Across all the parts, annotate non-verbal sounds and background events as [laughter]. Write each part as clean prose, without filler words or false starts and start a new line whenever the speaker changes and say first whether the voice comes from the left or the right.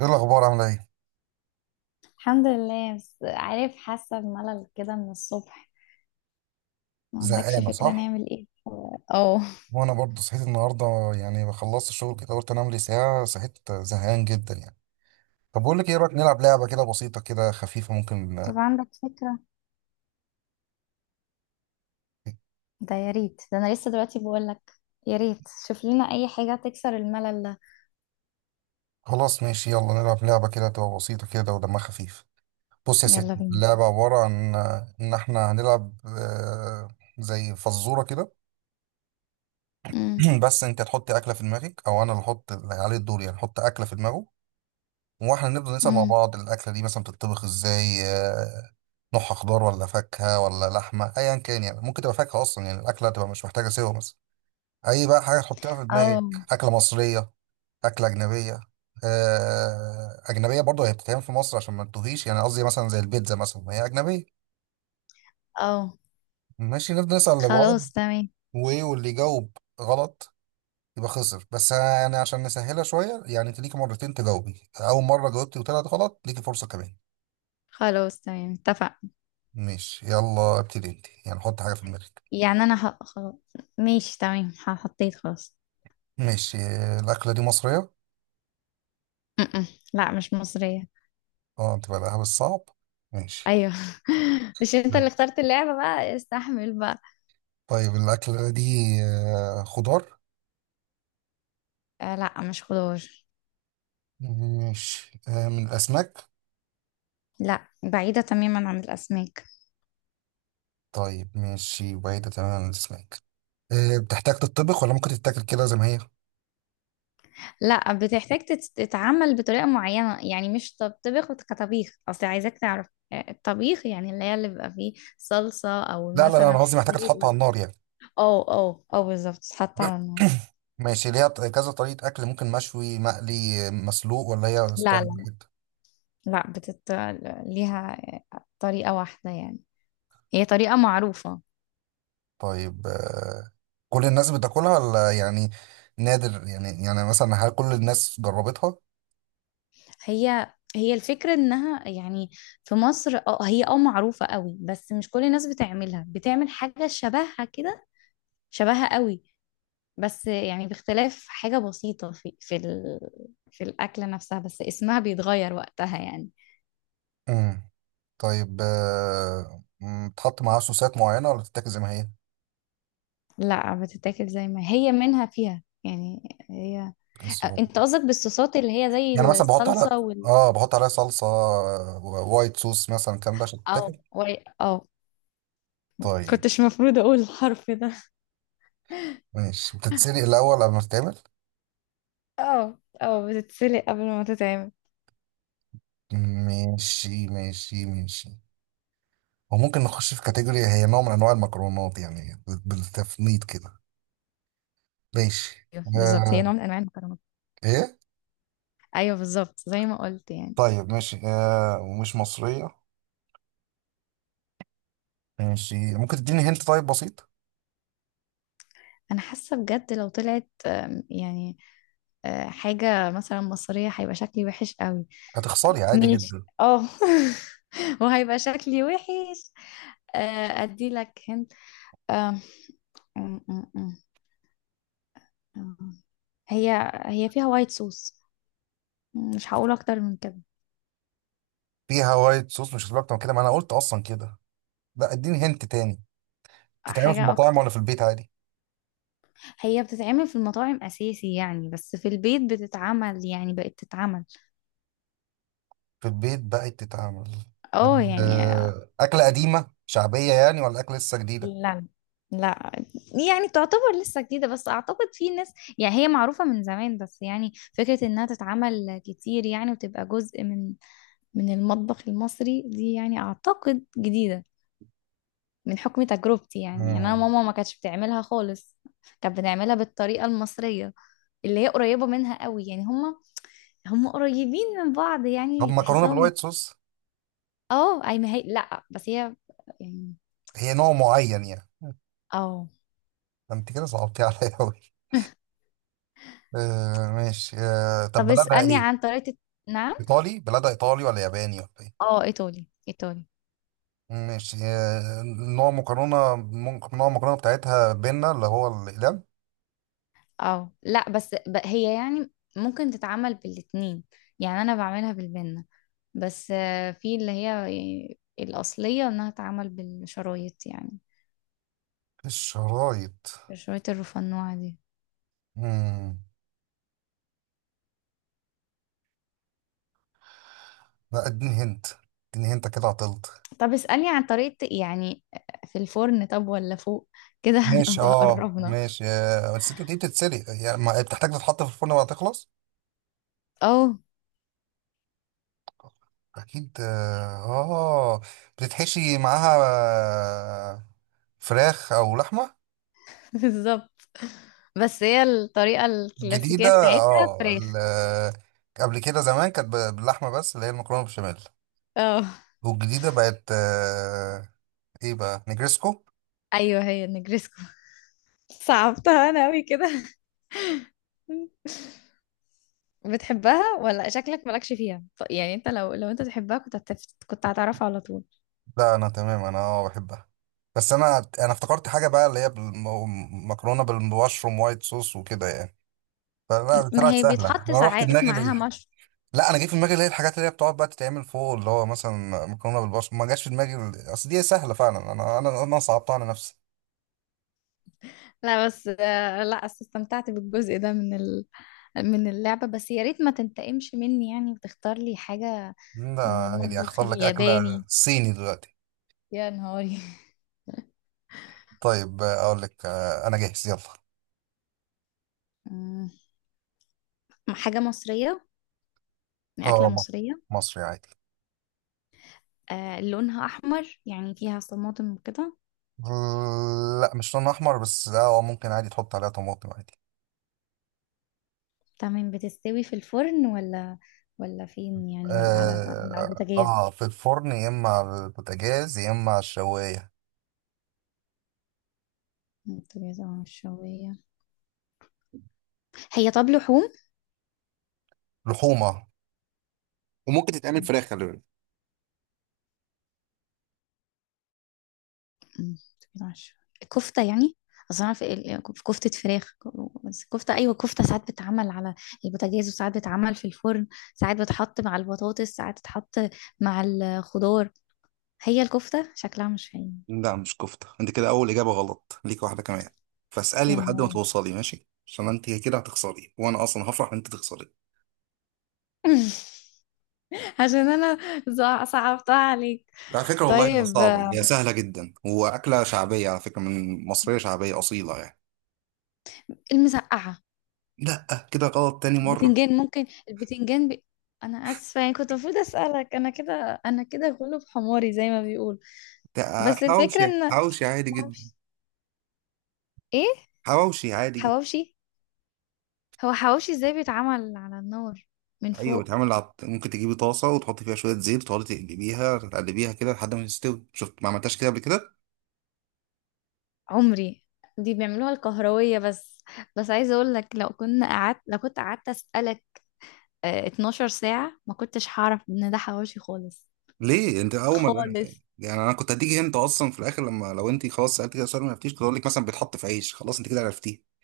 right: ايه الاخبار، عامله ايه؟
left: الحمد لله، بس عارف حاسة بملل كده من الصبح. ما عندكش
right: زهقانه،
left: فكرة
right: صح؟
left: نعمل ايه؟ اه.
right: وانا برضه صحيت النهارده. يعني خلصت الشغل كده قلت انام لي ساعه، صحيت زهقان جدا يعني. طب بقول لك ايه، إيه رايك نلعب لعبه كده بسيطه كده خفيفه، ممكن؟
left: طب عندك فكرة؟ ده يا ريت، ده انا لسه دلوقتي بقولك. يا ريت شوف لنا اي حاجة تكسر الملل ده.
right: خلاص، ماشي، يلا نلعب لعبه كده تبقى بسيطه كده ودمها خفيف. بص يا
left: يلا
right: ستي،
left: بينا.
right: اللعبه عباره عن ان احنا هنلعب، زي فزوره كده.
left: امم.
right: [clears throat] بس انت تحط اكله في دماغك او انا اللي احط، اللي عليه الدور يعني احط اكله في دماغه. واحنا نفضل نسأل مع
left: امم.
right: بعض، الأكلة دي مثلا بتطبخ ازاي؟ نوعها خضار ولا فاكهة ولا لحمة؟ أيا كان يعني، ممكن تبقى فاكهة أصلا، يعني الأكلة تبقى مش محتاجة سوا، مثلا أي بقى حاجة تحطها في دماغك.
left: اه.
right: أكلة مصرية، أكلة أجنبية. أجنبية برضه هي بتتعمل في مصر عشان ما تتوهيش، يعني قصدي مثلا زي البيتزا مثلا ما هي أجنبية.
left: اه.
right: ماشي، نفضل نسأل لبعض.
left: خلاص تمام.
right: وإيه، واللي يجاوب غلط يبقى خسر. بس يعني عشان نسهلها شوية، يعني أنت ليكي مرتين تجاوبي، أول مرة جاوبتي وطلعت غلط ليكي فرصة كمان.
left: خلاص تمام، اتفق.
right: ماشي، يلا ابتدي انت، يعني حط حاجة في دماغك.
left: يعني انا خلاص. ماشي تمام، حطيت خلاص.
right: ماشي. الأكلة دي مصرية؟
left: م-م. لا مش مصرية.
right: اه، تبقى لها بالصعب. ماشي.
left: ايوه. [laughs] مش انت اللي
right: تمام.
left: اخترت اللعبة؟ بقى استحمل بقى.
right: طيب الأكلة دي خضار؟
left: آه لا، مش خضار.
right: ماشي. من الأسماك؟
left: لا، بعيدة تماما عن الأسماك.
right: طيب ماشي، بعيدة تماما عن الأسماك. بتحتاج تتطبخ ولا ممكن تتاكل كده زي ما هي؟
left: لا، بتحتاج تتعمل بطريقة معينة، يعني مش تطبخ كطبيخ. أصل عايزاك تعرف الطبيخ يعني اللي هي اللي بيبقى فيه صلصة أو
right: لا لا لا، أنا
left: مثلا
right: قصدي
left: زي
right: محتاجة تتحط على النار يعني.
left: اه اه اه بالظبط، تتحط على
right: [coughs]
left: النار.
right: ماشي، ليها كذا طريقة أكل، ممكن مشوي، مقلي، مسلوق، ولا هي
left: لا
right: ستايل
left: لا
right: واحد؟
left: لا ليها طريقة واحدة يعني، هي طريقة معروفة.
right: طيب. كل الناس بتاكلها ولا يعني نادر؟ يعني مثلا هل كل الناس جربتها؟
left: هي هي الفكرة انها يعني في مصر، اه هي اه معروفة قوي، بس مش كل الناس بتعملها، بتعمل حاجة شبهها كده، شبهها قوي، بس يعني باختلاف حاجة بسيطة في الأكلة نفسها، بس اسمها بيتغير وقتها يعني.
right: امم. طيب، بتحط معاها صوصات معينة ولا بتتاكل زي ما هي؟
left: لا، بتتاكل زي ما هي، منها فيها يعني هي.
right: إيه الصعوبة؟
left: انت قصدك بالصوصات اللي هي
right: يعني
left: زي
right: مثلا بحط على
left: الصلصة وال
right: اه بحط عليها صلصة، وايت صوص مثلا، الكلام ده عشان
left: اه
right: تتاكل.
left: وال- اه
right: طيب.
left: كنتش مفروض اقول الحرف ده.
right: ماشي، بتتسلق الأول قبل ما تتعمل؟
left: اه اه، بتتسلق قبل ما تتعمل.
right: ماشي ماشي ماشي. وممكن نخش في كاتيجوري، هي نوع من أنواع المكرونات يعني بالتفنيد كده. ماشي.
left: ايوه بالظبط، هي
right: آه.
left: نوع من انواع المكرونات.
right: ايه؟
left: ايوه بالظبط زي ما قلت يعني.
right: طيب ماشي، ومش مصرية. ماشي، ممكن تديني هنت، طيب بسيط.
left: انا حاسه بجد لو طلعت يعني حاجه مثلا مصريه هيبقى شكلي وحش قوي.
right: هتخسري عادي
left: ماشي
right: جدا.
left: اه. [laughs] وهيبقى شكلي وحش. ادي لك هنت. آه، أم- أم- أم- أم. هي هي فيها وايت صوص، مش هقول اكتر من كده.
right: فيها وايت صوص، مش هتبقى اكتر من كده، ما انا قلت اصلا كده. لا، اديني هنت تاني. تتعمل في
left: حاجة
right: المطاعم
left: اكتر.
right: ولا في البيت عادي؟
left: هي بتتعمل في المطاعم اساسي يعني، بس في البيت بتتعمل، يعني بقت تتعمل.
right: في البيت بقت تتعمل.
left: اه يعني.
right: أكلة قديمة شعبية يعني، ولا أكلة لسه جديدة؟
left: لا. لا، يعني تعتبر لسه جديدة، بس اعتقد في ناس يعني هي معروفة من زمان، بس يعني فكرة انها تتعمل كتير يعني وتبقى جزء من المطبخ المصري دي يعني، أعتقد جديدة. من حكم تجربتي يعني، يعني أنا
right: مم.
left: ماما ما كانتش بتعملها خالص، كانت بتعملها بالطريقة المصرية اللي هي قريبة منها قوي يعني. هما هما قريبين من بعض
right: طب
left: يعني،
right: مكرونة
left: تحسهم
right: بالوايت صوص؟
left: اه. أي ما هي لأ، بس هي يعني
right: هي نوع معين يعني؟
left: اه.
right: ده انت كده صعبتي [laughs] عليا أوي. ماشي. طب
left: طب
right: بلدها
left: اسألني
right: ايه؟
left: عن طريقة نعم.
right: ايطالي؟ بلدها ايطالي ولا ياباني ولا إيه؟
left: اه، إيطالي إيطالي.
right: ماشي. نوع مكرونة، ممكن نوع المكرونة بتاعتها بينا اللي هو الإقلام؟
left: اه لأ بس هي يعني ممكن تتعمل بالاتنين، يعني أنا بعملها بالبنة، بس في اللي هي يعني الأصلية إنها تتعمل بالشرايط يعني،
right: الشرايط.
left: الشرايط الرفنوعة دي.
right: مم. لا، اديني هنت. اديني هنت، كده عطلت.
left: طب اسألني عن طريقة يعني، في الفرن طب ولا فوق كده. [laughs]
right: ماشي
left: هنبقى قربنا.
right: ماشي، بس انت دي بتتسلق يعني، بتحتاج تتحط في الفرن بعد تخلص.
left: اه.
right: اكيد، اه، آه. بتتحشي معاها آه، فراخ او لحمة.
left: [laughs] بالظبط، بس هي الطريقة
right: جديدة.
left: الكلاسيكية بتاعتها
right: اه
left: فراخ.
right: ال- قبل كده زمان كانت باللحمة، بس اللي هي المكرونة بالبشاميل.
left: اه،
right: والجديدة بقت، ايه بقى، نجرسكو.
left: ايوه هي النجريسكو. صعبتها انا قوي كده. [laughs] بتحبها ولا شكلك مالكش فيها يعني انت لو انت تحبها كنت كنت هتعرفها على طول.
right: لا، انا تمام، انا بحبها. بس انا افتكرت حاجه بقى اللي هي مكرونه بالمشروم وايت صوص وكده يعني، فلا
left: ما
right: طلعت
left: هي
right: سهله،
left: بيتحط
right: انا رحت
left: ساعات
right: دماغي
left: معاها.
right: لا، انا جه في دماغي اللي هي الحاجات اللي هي بتقعد بقى تتعمل فوق، اللي هو مثلا مكرونه بالبشاميل، ما جاش في دماغي اصل دي سهله فعلا، انا صعبتها على نفسي.
left: لا بس لا أصل استمتعت بالجزء ده من من اللعبة، بس يا ريت ما تنتقمش مني يعني وتختار لي حاجة من
right: لا يعني
left: المطبخ
right: اختار لك اكله
left: الياباني.
right: صيني دلوقتي.
left: يا نهاري.
right: طيب، اقول لك، انا جاهز يلا.
left: مم. حاجة مصرية، أكلة مصرية.
right: مصري عادي.
left: آه لونها أحمر يعني، فيها طماطم وكده.
right: لا مش لون احمر، بس ممكن عادي تحط عليها طماطم عادي.
left: تمام، بتستوي في الفرن ولا فين يعني، ولا على البوتاجاز؟
right: في الفرن، يا اما على البوتاجاز، يا اما على الشوايه.
left: البوتاجاز اه الشوية. هي طب لحوم؟
right: لحومه. وممكن تتعمل فراخ، خلي بالك.
left: أمم، تمام، عشرة. كفتة يعني. اصل أنا في في كفتة فراخ، بس كفتة، ايوه كفتة ساعات بتتعمل على البوتاجاز وساعات بتتعمل في الفرن، ساعات بتحط مع البطاطس ساعات تتحط مع الخضار. هي الكفتة شكلها مش هي.
right: لا مش كفته، انت كده اول اجابه غلط، ليك واحده كمان. فاسالي
left: يا
right: لحد ما
left: نهاري.
right: توصلي ماشي، عشان انت كده هتخسري وانا اصلا هفرح ان انت تخسري.
left: [laughs] عشان انا صعبتها عليك.
right: على فكره والله ما
left: طيب
right: صعبه، هي سهله جدا واكله شعبيه، على فكره من مصريه شعبيه اصيله يعني.
left: المسقعة.
right: لا كده غلط تاني مره.
left: بتنجان، ممكن البتنجان انا اسفه يعني، كنت المفروض اسالك انا كده، انا كده غلب حماري زي ما بيقول.
right: ده
left: بس الفكره
right: حواوشي،
left: ان
right: حواوشي عادي جدا.
left: معرفش. ايه
right: حواوشي عادي جدا.
left: حواوشي؟ هو حواوشي ازاي، بيتعمل على النار من
right: ايوه،
left: فوق؟
right: بيتعمل ممكن تجيبي طاسه وتحطي فيها شويه زيت، وتقعدي تقلبيها تقلبيها كده لحد ما تستوي. شفت؟ ما عملتهاش كده قبل كده.
left: عمري. دي بيعملوها الكهروية بس. بس عايزة اقول لك، لو كنت قعدت اسألك 12 ساعة ما كنتش هعرف ان ده حواوشي خالص.
right: ليه؟ انت اول ما
left: خالص.
right: [laughs] يعني انا كنت هديكي انت اصلا في الاخر، لما لو انت خلاص سالت كده سؤال ما عرفتيش، كنت اقول لك مثلا بيتحط في عيش، خلاص انت كده عرفتيه.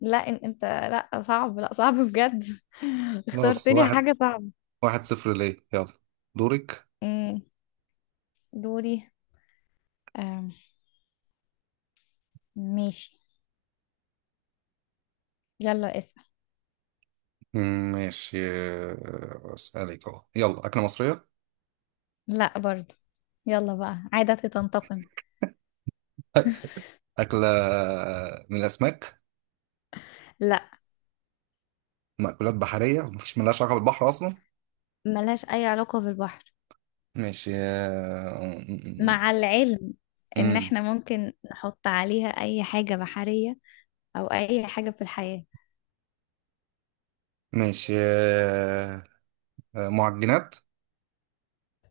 left: لا انت لا، صعب لا، صعب بجد. [laughs] اخترت
right: خلاص،
left: لي
right: واحد.
left: حاجة صعبة.
right: 1-0، ليه، يلا. دورك.
left: أمم، دوري. آم، ماشي، يلا اسأل.
right: ماشي، اسالك اهو، يلا اكله مصريه.
left: لا برضو. يلا بقى عادتي تنتقم.
right: [laughs] اكله من الاسماك؟
left: لا،
right: مأكولات بحريه؟ ملهاش علاقه بالبحر اصلا.
left: ملهاش اي علاقة بالبحر.
right: ماشي مم،
left: مع العلم
right: مم،
left: ان
right: مم.
left: احنا ممكن نحط عليها اي حاجة بحرية او اي حاجة في الحياة.
right: ماشي، آه، معجنات.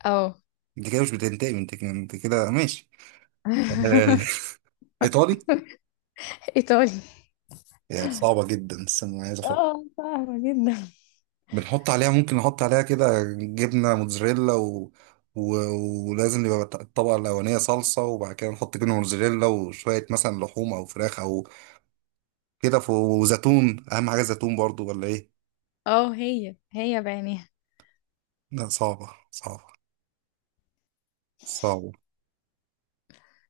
left: اه.
right: دي كده مش بتنتهي من تكنيك، انت كده ماشي. آه،
left: [laughs]
right: ايطالي.
left: ايطالي.
right: يعني صعبة جدا، استنى عايز افكر.
left: اه فاهمة جدا.
right: بنحط عليها ممكن نحط عليها كده جبنة موتزاريلا و... ولازم يبقى الطبقة الأولانية صلصة، وبعد كده نحط جبنة موتزاريلا وشوية مثلا لحوم أو فراخ أو كده وزيتون، أهم حاجة زيتون برضو، ولا إيه؟
left: اه، هي هي بعينيها.
right: لا صعبة صعبة، صعبة.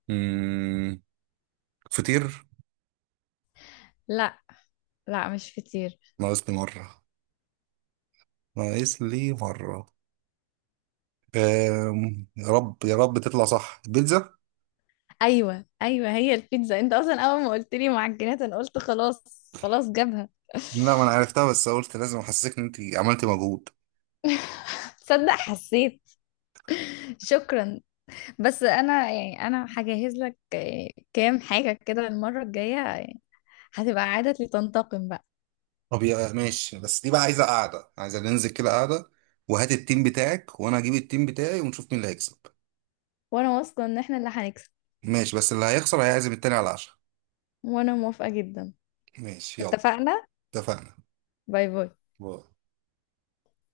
right: مم... فطير.
left: لا لا مش فطير.
right: ناقص لي مرة، ناقص لي مرة. يا رب يا رب تطلع صح، البيتزا.
left: ايوه ايوه هي البيتزا. انت اصلا اول ما قلت لي معجنات انا قلت خلاص خلاص جابها. [laughs]
right: لا ما انا عرفتها، بس قلت لازم احسسك ان انت عملتي مجهود.
left: تصدق حسيت؟ شكرا. بس انا يعني انا هجهز لك كام حاجه كده المره الجايه، هتبقى عاده لتنتقم بقى.
right: طب يا ماشي، بس دي بقى عايزه قاعده، عايزه ننزل كده قاعده، وهات التيم بتاعك وانا هجيب التيم بتاعي ونشوف مين اللي هيكسب.
left: وانا واثقة ان احنا اللي هنكسب.
right: ماشي، بس اللي هيخسر هيعزم التاني على العشاء.
left: وانا موافقة جدا.
right: ماشي يلا.
left: اتفقنا.
right: اتفقنا.
left: باي باي.
right: باي.